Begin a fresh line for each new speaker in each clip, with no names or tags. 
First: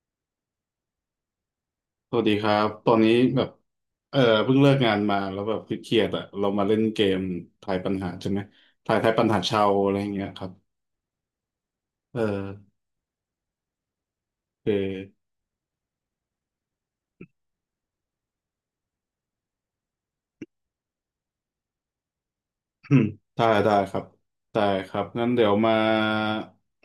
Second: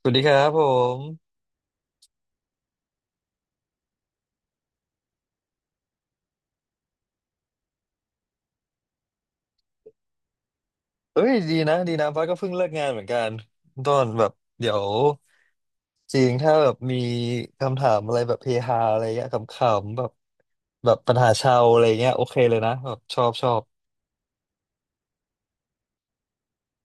สวัสดีครับผม
สวัสดีครับตอนนี้แบบเออเพิ่งเลิกงานมาแล้วแบบเครียดๆอะเรามาเล่นเกมทายปัญหาใช่ไหมทายทายปัญหาชาวอะไรอย่างเงี้ยครับ
เอ้ยดีนะดีนะ
เออ
ฟ้าก็เพิ่งเลิกงานเหมือนกันต้นแบบ
โอเค
เดี๋ยวจริงถ้าแบบมีคำถามอะไรแบบเฮฮาอะไรเงี้ยขำๆแบบแบบปัญหาชาวอะไรเงี้ยโอเคเลยนะแบ บช อบ
ได้
ชอบ
ได้ครับได้ครับงั้นเดี๋ยวมา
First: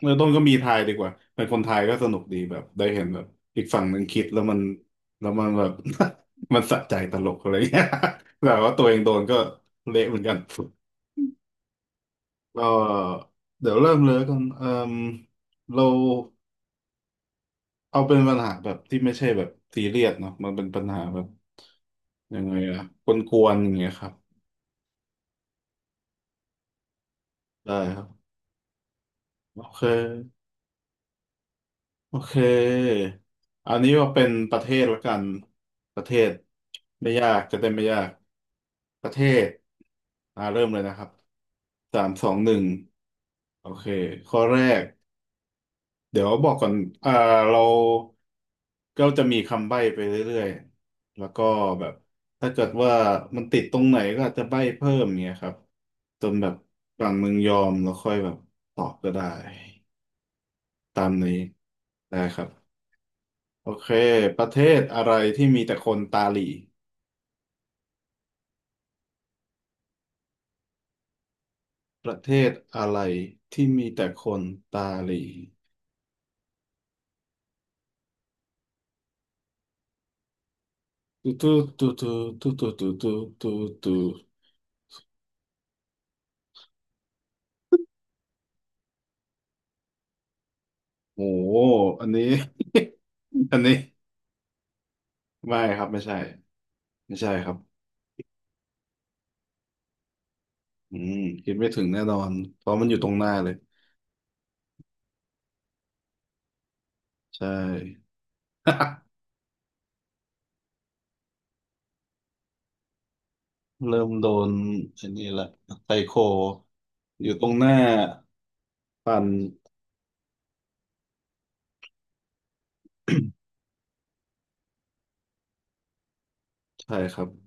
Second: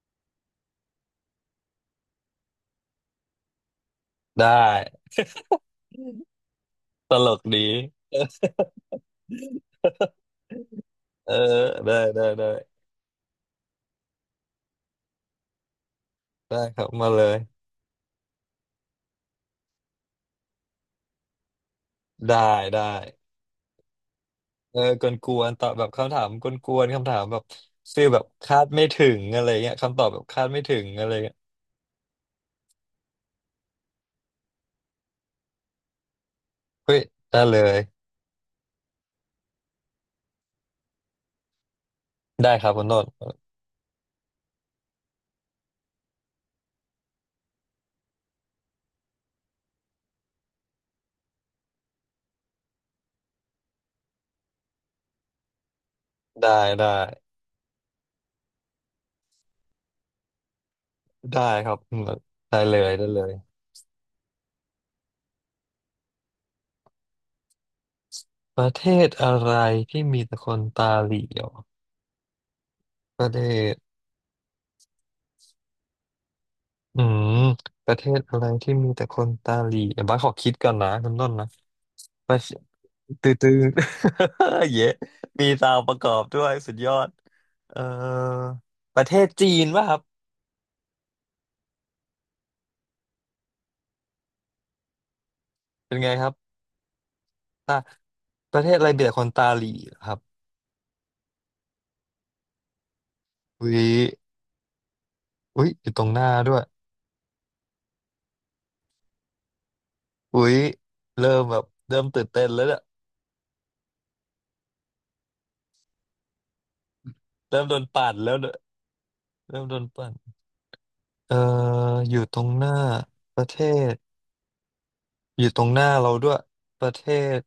เริ่มต้นก็มีทายดีกว่าเป็นคนไทยก็สนุกดีแบบได้เห็นแบบอีกฝั่งหนึ่งคิดแล้ว
ได้
มันแบบ มันสะใจ
ต
ตล
ล
ก
ก
อะไร
ดี
เงี้ย แบบว่าตัวเองโดนก็เละเหมือนกัน
เออได้ได้ได้
ก็เดี๋ยวเริ่มเลยแล้วกันมเรา
ได้ครับมาเลย
เอาเป็นปัญหาแบบที่ไม่ใช่แบบซีเรียสเนาะมันเป็นปัญหาแบบ
ได้
ยังไงอะ
ได้
กวนๆอย่างเงี้ยครับ
เออกวนๆตอบแบบคำถามกวนๆคำถามแบบ
ได้ค
ฟี
รับ
ลแบบคาดไม่ถึงอะไร
โอ
เงี้ย
เค
คำตอบแบบคาดไม่ถึงอะไรเงี้ย
โอเคอันนี้ว่าเป็นประเทศละกันประเทศ
เฮ้ย
ไม่ยาก
ได้
จะ
เล
ได้
ย
ไม่ยากประเทศอ่าเริ่มเลยนะครับสามสองห
ได้
นึ่
ค
ง
รับคุณต้น
โอเคข้อแรกเดี๋ยวบอกก่อนอ่าเรา ก็จะมีคำใบ้ไปเรื่อยๆแล้วก็แบบถ้าเกิดว่ามันติดตรงไหนก็อาจจะใบ้เพิ่มเงี้ยครับจนแบ
ได้
บ
ได้
ฝั่งมึงยอมแล้วค่อยแบบตอบก็ได้ตามนี้
ได้ครับอืม
ได้ครับ
ได้เลยได้เลย
โอเคประเทศอะไรที่มีแต่คนตาหลี
ประเทศอะไรที่มีแต่คนตาเหลี่ยว
ประเทศอะไร
ประเท
ที่มี
ศ
แต่คนตาหลี
อืมประเทศอะไรที่มีแต่คนตาเหลี่ยวบ้าสขอคิดก่อนนะคุณต้นนะ
ตูตูตู
ประเท
ตู
ศ
ตูตูตู
ตื้อ
ตู
ตื้
ตู
อ
ตู
เยะมีซาวประกอบด้วยสุดยอดเอ่อประเทศจีนป่ะครับ
โอ้โหอันนี้ อันนี้ไม่ครับ
เป็น
ไม่
ไง
ใช่
ครับ
ไม่ใช่ครับ
ตาประเทศอะไรมีแต่คนตาเหลี่ยวครับ
อืมคิดไม่ถึงแน่นอนเพราะมันอยู่ตรงหน้าเลย
อุ้ยอุ้ยอยู่ตรงหน้าด้วย
ใช่
อุ้ยเริ่มแบบเริ่มตื่นเต้นแล้วเนี่ย
เริ่มโดนไอันนี้ละไซโคอยู่ตรง
เริ่
ห
ม
น้า
โดนปั่นแล้วเนอะ
ปัน
เริ่มโดนปั่นเอ่ออยู่ตรงหน้าประเทศอยู่ตรงหน้าเราด้วยประ
ใช่
เท
ครับ
ศ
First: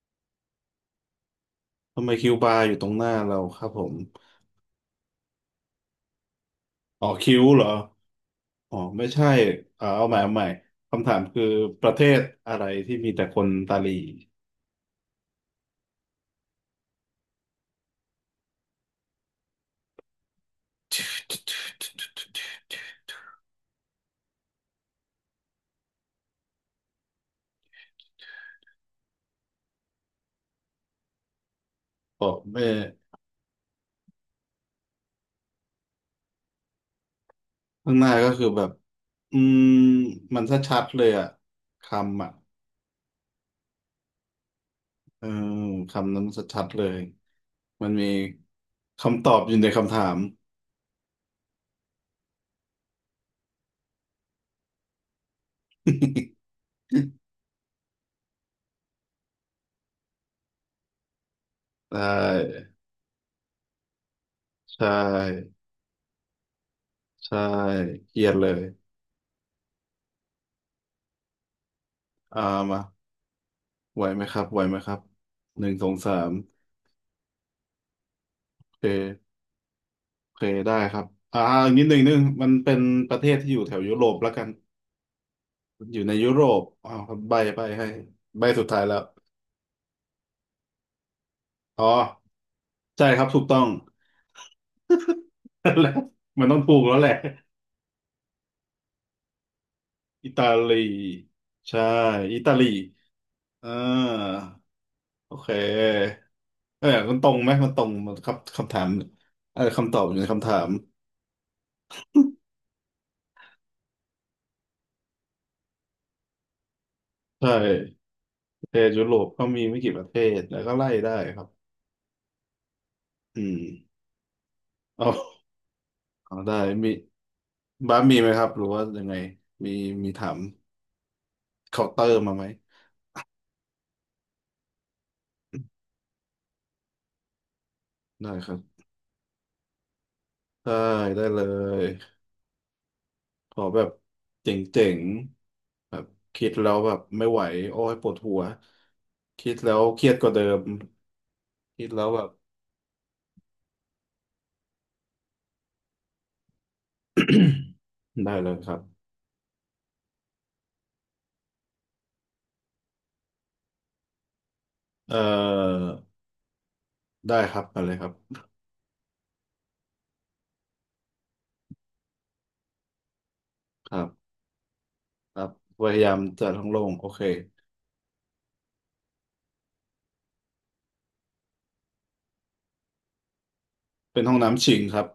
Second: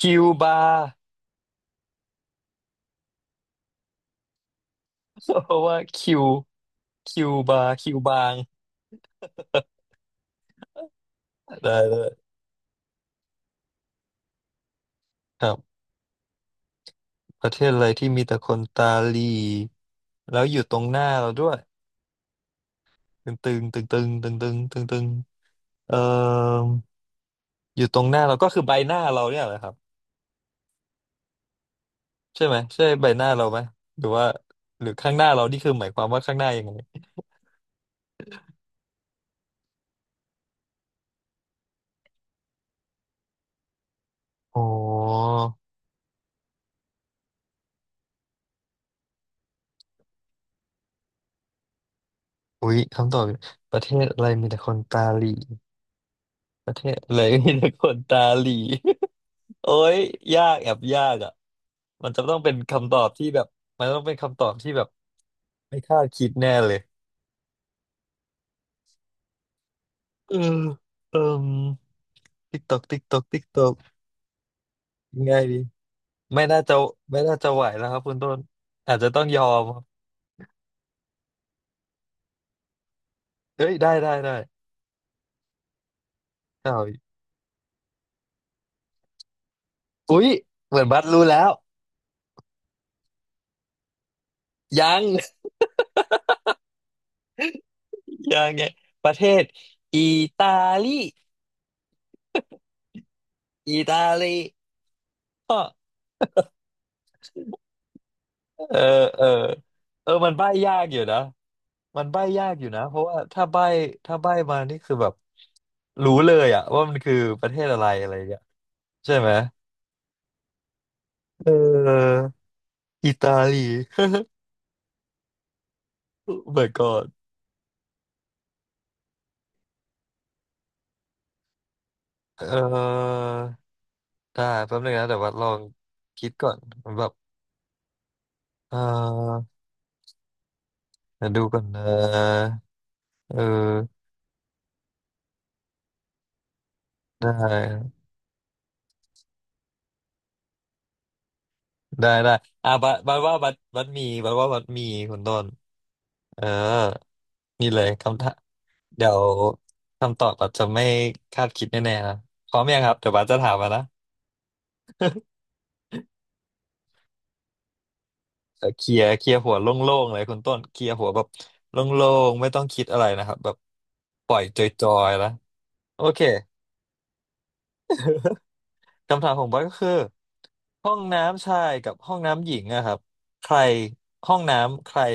คิวบา
ทำไมคิวบาร์อยู่ตรงหน้าเราครับผม
เพราะว่าคิว
อ๋อ
คิว
คิว
บา
เหรอ
คิวบาง
อ๋อไม่ใช่อ่าเอาใหม่คำถามคือ
ได้
ประ
เล
เท
ย
ศอะไรที่มีแต่คนตาหลี
ครับประเทศอะไรที่มีแต่คนตาหลีแล้วอยู่ตรงหน้าเราด้วยตึงตึงตึงตึงตึงตึงตึงตึงเอ่ออยู่ตรงหน้าเราก็คือใบหน้าเราเนี่ยแหละครับ
บอก
ใช่ไหม
แม่
ใช่ใบหน้าเราไหมหรือว่าหรือข้างหน้าเรานี่คือหมายความว่าข้างหน้ายังไง
ข้างหน้าก็คือแบบอืมมันชัดๆเลยอะคำอะ
อ๋อ
เออคำนั้นชัดๆเลย มันมีคำตอบอยู่ในคำถาม
อุ๊ยคำตอบประเทศอะไรมีแต่คนตาหลีประเทศอะไร มีแต่คนตาหลี โอ้ยยากแอบยากอ่ะ
ใช่
มันจะต้องเป็นคำตอบที่แบบมันต้องเป็นคำตอบที่แบ
ใช่
บไม่คาดคิดแน่เลย
ใช่เกลียดเลย
เออเอม
อ่า
ติ๊กตอ
มา
กติ๊กตอกติ๊กตอก
ไหวไหมครับไหวไหมครับ
ยังไงดี
หนึ่งสองสาม
ไม่น่าจะไม่น่าจะไหวแล้วครับคุณต้น
โอเค
อาจจะต้องยอมครับ
โอเคได้ครับอ่าอีกนิดหนึ่งนดนึงมันเป็นประเทศที่อยู่
เฮ้
แถ
ย
วยุ
ได้
โร
ได้
ปแล้ว
ได้
กันอยู่ในยุโรป
เอา
อ้าวครับใบให้ใบสุดท้ายแล้ว
อุ๊ยเหมือนบัสรู้แล้ว
อ๋อใช่ครับถูกต้อง
ยัง
แล้วมันต้องถูกแล้วแหละ
ยังไงประเทศอิ
อิตา
ตา
ลี
ลี
ใช่อิตาลี อ่
อิตาลี
าโอเคเออมันตรงไหมมันตรงมันคำคำ
เออ
ถาม
เออ
เออคำตอบ
เอ
อ
อ
ยู่ใน
มัน
คำ
ใบ้
ถาม
ยากอยู่นะมันใบ้ยากอยู่นะเพราะว่าถ้าใบ้ถ้าใบ้มานี่คือแบบรู้เลยอะว่ามันคือป
ใช่
ระเทศอะไรอะไรอย่างเงี้ย
ประเทศยุ
ใช่
โรป
ไหม
ก็มีไม่กี่ประเทศแล้วก็ไล่ได้ครั
เ
บ
อออิตา
อืม
ลี
เอาเอา
Oh
ได้
my
มี
god
บ้านมีไหมครับหรือว่ายังไงมีมีถามเคาน์เตอร์มาไหม
เออได้แป๊บนึงนะแต่ว่าลองคิดก่อนแบบ
ได้ครับ
เออ
ได้ได้
เดี๋ยว
เล
ดูก่อนน
ย
ะเอ
ขอแบบ
อ
เจ๋งๆแบบคิดแล้วแบบไม่
ได
ไหวโอ้ย
้
ปวดหัวคิดแล้วเครียดกว่าเดิมคิดแล้ว
ได้
แบบ
ได้อ่ะบัดบัดว่าบัดบัดมีบัดว่าบัดมีคุณต้นเออนี่ เลยคำถา
ได้
ม
เลยครับ
เดี๋ยวคำตอบอาจจะไม่คาดคิดแน่ๆนะพร้อมยังครับเดี๋ยวบาสจะถามมานะ
เอ่อได้ครับมาเลยครับ
เออเคลียร์เคลียร์หัวโล่งๆเลยคุณต้นเคลียร์หัวแบบโล่งๆไม่ต้องคิดอะไรนะครับแบบ
ครับ
ปล่อยจอยๆแล้ว
ครับพยา
โอ
ยาม
เค
จะท้องโล่งโอเค
คำถามของบอยก็คือห้องน้ำชายกับห้องน้ำหญิงอะครับใคร
เป็นห้
ห้
อ
อ
ง
ง
น้ำชิง
น้ำใค
ค
ร
รับ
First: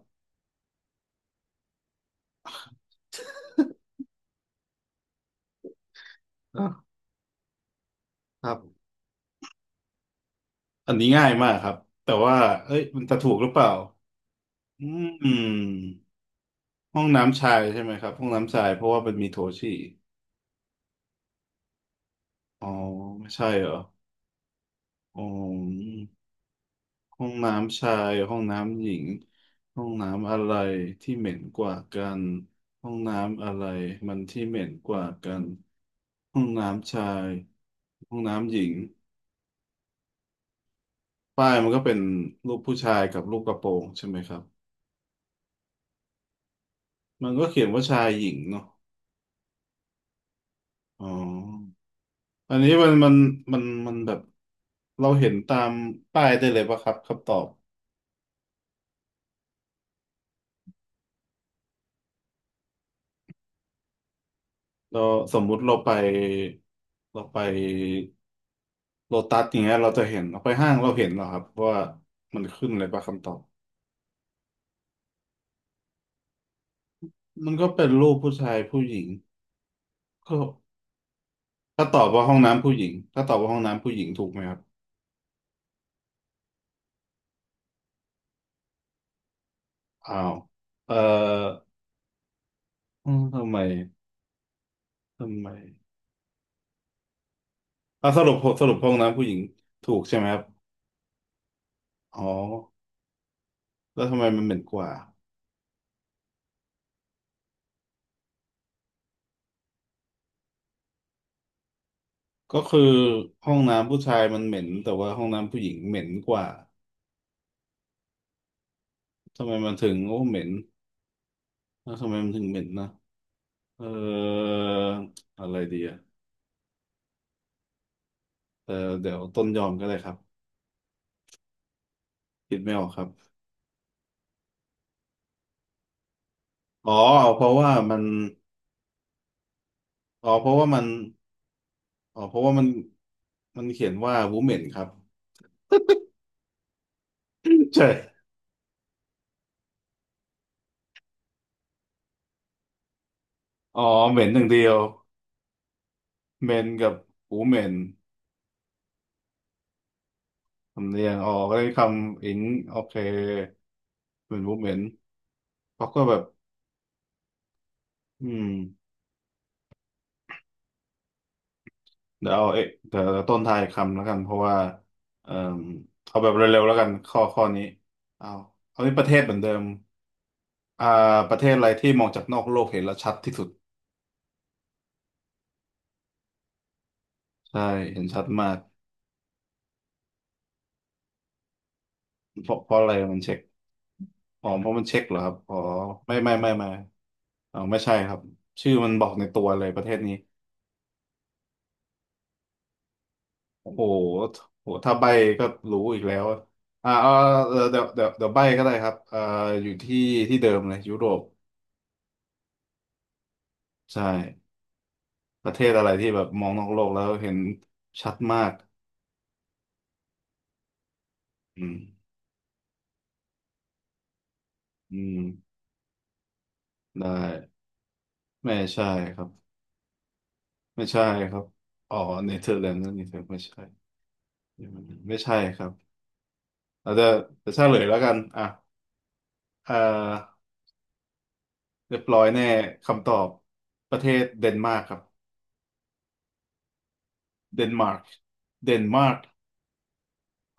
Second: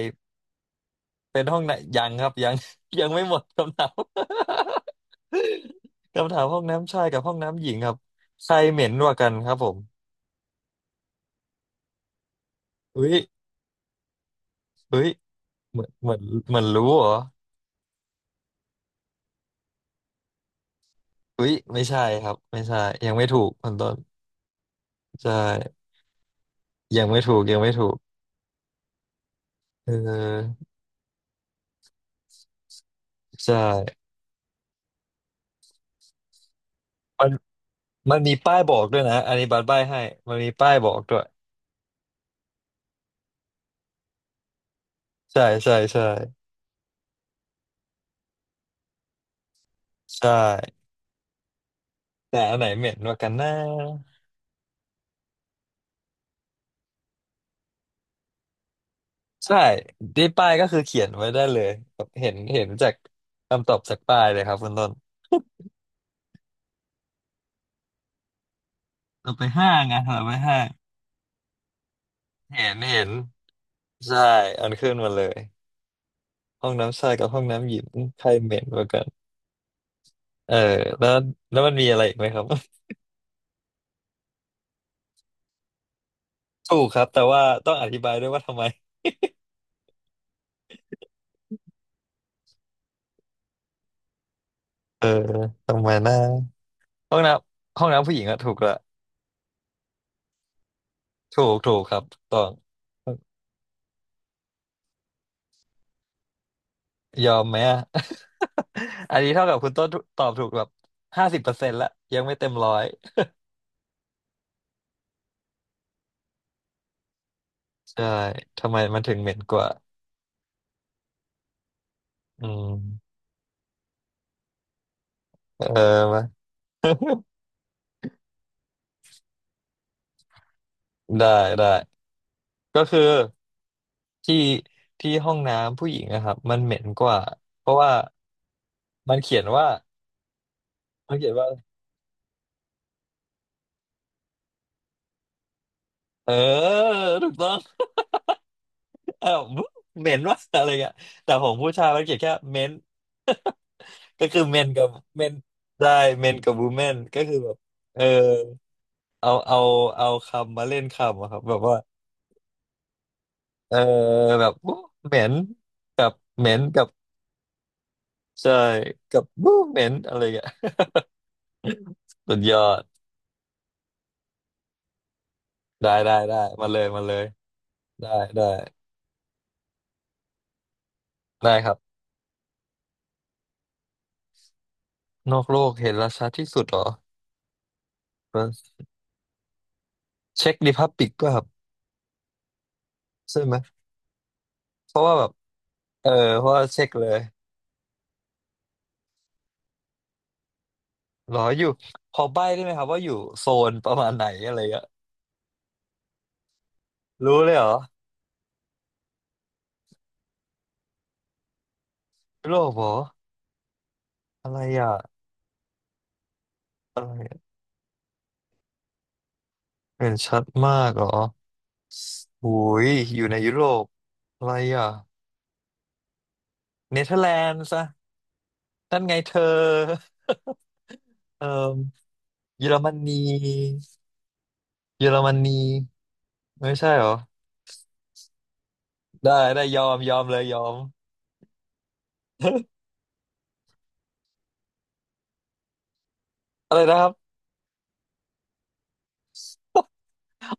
เป็นห้องไหนยังครับยัง ยังไม่หมดคำถาม คำถามห้อง
อ่ะ
น้ำชายกับห้องน้ำหญิงครับ
ค
ใค
รั
ร
บ
เหม็นกว่ากันครับผม
อันนี้ง่ายมากครับแต่ว่าเอ้ยมัน
อุ้ย
จะถูกหรือเปล่าอื
อุ้ย เหมือนเห
ม
มือนเหมือนรู้
ห้อ
เห
ง
รอ
น้ำชายใช่ไหมครับ ห้องน้ำชายเพราะว่ามันมีโถฉี่
อุ๊ยไม่ใช่ครับไม่
อ๋อ
ใช่ยังไม่
ไม่
ถู
ใช่
ก
เหร
คุ
อ
ณต้น
อ๋
ใช่
อ
ยังไม่
ห้อง
ถูกยังไม่
น้ำ
ถู
ชา
ก
ยห้องน้ำหญิงห้อ
เ
งน้ำอะไร
ออ
ที่เหม็นกว่ากันห้องน้ำอะ
ใช่
ไรมันที่เหม็นกว่ากันห้องน้ำชา
มั
ย
น
ห้
มั
อ
น
ง
มี
น้ำห
ป้าย
ญิ
บ
ง
อกด้วยนะอันนี้บัตรใบ้ให้มันมีป้ายบอกด้วย
ป้ายมันก็เป็นรูปผู้ชายกับรูปกระโปรงใช่ไหมครับ
ใช่ใช่ใช่
มันก็เขียนว่าชายหญิงเนาะ
ใช่
อ๋อ
แต่
อั
อัน
น
ไหน
นี้
เหม็นกว่ากันนะ
มันมันแบบเราเห็นตามป้ายได้เลยปะครับคำตอบ
ใช่ที่ป้ายก็คือเขียนไว้ได้เลยแบบเห็นเห็นจากคำตอบจากป้ายเลยครับคุณต้น
เราสมมุติเราไป โล
เรา
ตั
ไป
สอย่าง
ห้า
เงี้ย
ง
เรา
ไง
จะเห็น
เราไป
เราไป
ห้าง
ห้างเราเห็นเหรอครับว่ามันขึ้
เห็
น
น
อะไร
เห็
ปะ
น
คำตอบ
ใช่ อันขึ้นมาเลย ห้องน้ำชายกับห้อง
มันก็
น้ำหญิ
เป็
ง
นรูป
ใคร
ผู้
เห
ชาย
ม็นก
ผู้
ว่า
ห
กั
ญิง
น
ก็
เออแล้วแล้วมัน
ถ้า
มี
ต
อะ
อ
ไร
บ
อีก
ว่า
ไหม
ห้อ
ค
ง
รับ
น้ำผู้หญิงถ้าตอบว่าห้องน้ำผู้หญิงถูกไหมครับ
ถูกครับแต่ว่าต้องอธิบายด้วยว่าทำไม
อ้าวเอ่ออืมทำไม
เออ
ทำไม
ทำไมนะห้องน้ำห้องน้ำ
อ่ะ
ผู้ห
ส
ญิง
รุป
อะถูก
ส
ละ
รุปห้องน้ำผู้หญิงถูกใช่ไหมครับ
ถูกถูกครับ
อ๋อ
ต้อง
แล้วทำไมมันเหม็นกว่า
ยอมไหมอะ อันนี้เท่ากับคุณต้นตอบถูกแบบ50%ละยังไม่เต็ม
ก็
ร้อ
คือ
ย
ห้องน้ำผู้ชายมันเหม็นแต่ว่าห้องน้ำผู้หญิงเหม็นกว่า
ใช่ทำไมมันถึงเหม็น
ทำไม
กว่า
มันถึงโอ้เหม็นแล้วทำไมมันถึง
อื
เหม็นนะ
ม
เอออะไร
เออ
ดีอะ
มา
เออเดี๋ยวต้นยอมก็ได้ครับ
ได้ได้
คิดไม่
ก็
ออกค
คือ
รับ
ที่ที่ห้องน้ำผู้หญิงนะครับมันเหม็น
อ๋อ
กว่า
เพราะ
เพ
ว่า
ราะว่า
มัน
มันเขียนว่า
อ๋อเพราะว่ามัน
มันเขียนว่า
อ๋อเพราะว่ามันมันเขียนว่าวูเมนครับ
เออถูกต้อง
ใช่
เออเหมนว่าอะไรเงี้ยแต่ผมผู้ชายมันเขียนแค่เมน
อ๋อเห ม็
ก็
นห
คือ
นึ่างเดี
เม
ย
น
ว
กับเมนได้เมน
เม
กับวู
น
แม
กับ
นก็คือ
วู
แบ
เม
บ
น
เออเอาเอาเอาคำมาเล่น
สำเนียง
คำ
อ๋
อะ
อ
ครับแบ
ก็
บ
ได้
ว่า
คำอิงโอเค
เออ
เป็น
แบบ
วูเม
วู้
น
เหม็น
เขาก็
กับ
แบบ
เหม็นกับ
อืม
ใช่กับวูเหม็นอะไรเงี้ย
เดี๋ย
สุ
ว
ด
เอา
ยอ
เอ๊ะเดี๋
ด
ยวต้นทายคำแล้วกันเพราะว่าเอ่อ
ได้ได้
เอาแบบ
ได้
เร็วๆ
มา
แล้ว
เล
กั
ย
น
มาเล
ข้อ
ย
ข้อนี้
ได้
เอา
ได้
เอาที่ประเทศเหมือนเดิมอ่าประเทศ
ได้
อะไร
ครับ
ที่มองจากนอกโลกเห็นแล้วชัดที่สุด
นอกโลกเห็นราชาที่สุดเหรอ
ใช่เห็นชัดมาก
เช็คดิพับปิกก็ครับ
เพราะอะไรมันเช็ค
ใช่ไหม
อ๋อเพราะมัน
เพ
เช็ค
ราะ
เห
ว่า
รอ
แบ
ครั
บ
บอ๋อ
เออ
ไม่ไม่
เพ
ไม่
ราะว่า
ไม่
เช็คเลย
อ๋อไม่ใช่ครับชื่อมันบอกในตัวเลยประเทศนี้
เหรออยู่พอใบ้ได้ไหมครับว่าอยู่โซ
โอ้
น
โห
ประมาณไหนอะไร
โอ้โห
เงี้ย
ถ้าใบ้ก็รู้อีกแล้วอะอ่าเอา
รู้เลยเหร
เอา
อ
เดี๋ยวใบ้ก็ได้ครับอ่าอยู่ที่ที่เดิมเลยยุโรป
ยุโรปเหรอ
ใช่
อะไรอ่ะ
ประเทศอะไรที่แบบมองนอกโลกแล้
อะ
ว
ไร
เห็น
อะ
ชัดมาก
เห็นชัดมากเหรอ
อืม
หุยอยู่ในยุโรปอะไรอ่ะ
อืม
เน
ได้
เธอร์แลนด์ซะ
ไม่ใช่
นั่นไง
ครับ
เธอ
ไม่ใช่ครั
เอ
บ
อ
อ๋อเนเธอร์
เย
แล
อ
น
ร
ด์
ม
นั่นเอ
นี
งไม่ใช่
เยอ
ไม่
รม
ใช่ค
นี
รับ
ไม่ใช่
เรา
เห
จะ
รอ
จะเฉลยแล้วกันอ่ะ
ได้ได้
เอ่อ
ยอมยอมเลยยอม
เรียบร้อยแน่คำตอบประเทศเดนมาร์กครับ
อะไรนะครับ
เดนมาร์กเดนมาร์ก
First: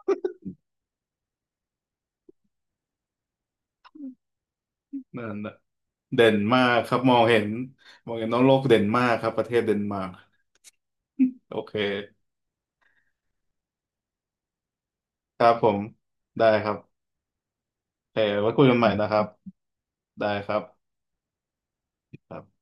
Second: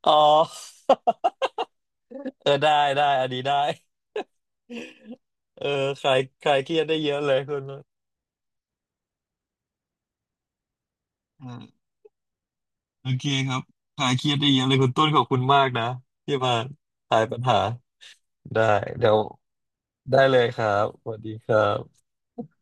อ๋อ เออได้ได้อันนี้ได้
นั่นน่ะ
เออคลา
เด
ย
น
คลาย
มา
เค
ร์
รี
ก
ยด
ครั
ได้
บ
เย
มอ
อะ
ง
เล
เห็
ย
น
คุณ
มองเห็นน้องโลกเดนมาร์กครับประเทศเดนมาร์กโอเค
โอเคครับหายเครียดได้เยอะเลยคุณต้นขอบคุ
ค
ณ
รับ
มา
ผ
ก
ม
นะที่
ได้
มา
ครับ
คลายปัญหา
โอเคไว้คุ
ได้
ยกันใหม่นะ
เดี๋
ค
ยว
รับ
ได้
ได้
เลย
ครั
ค
บ
รับ สวัสดีครับ
ครับ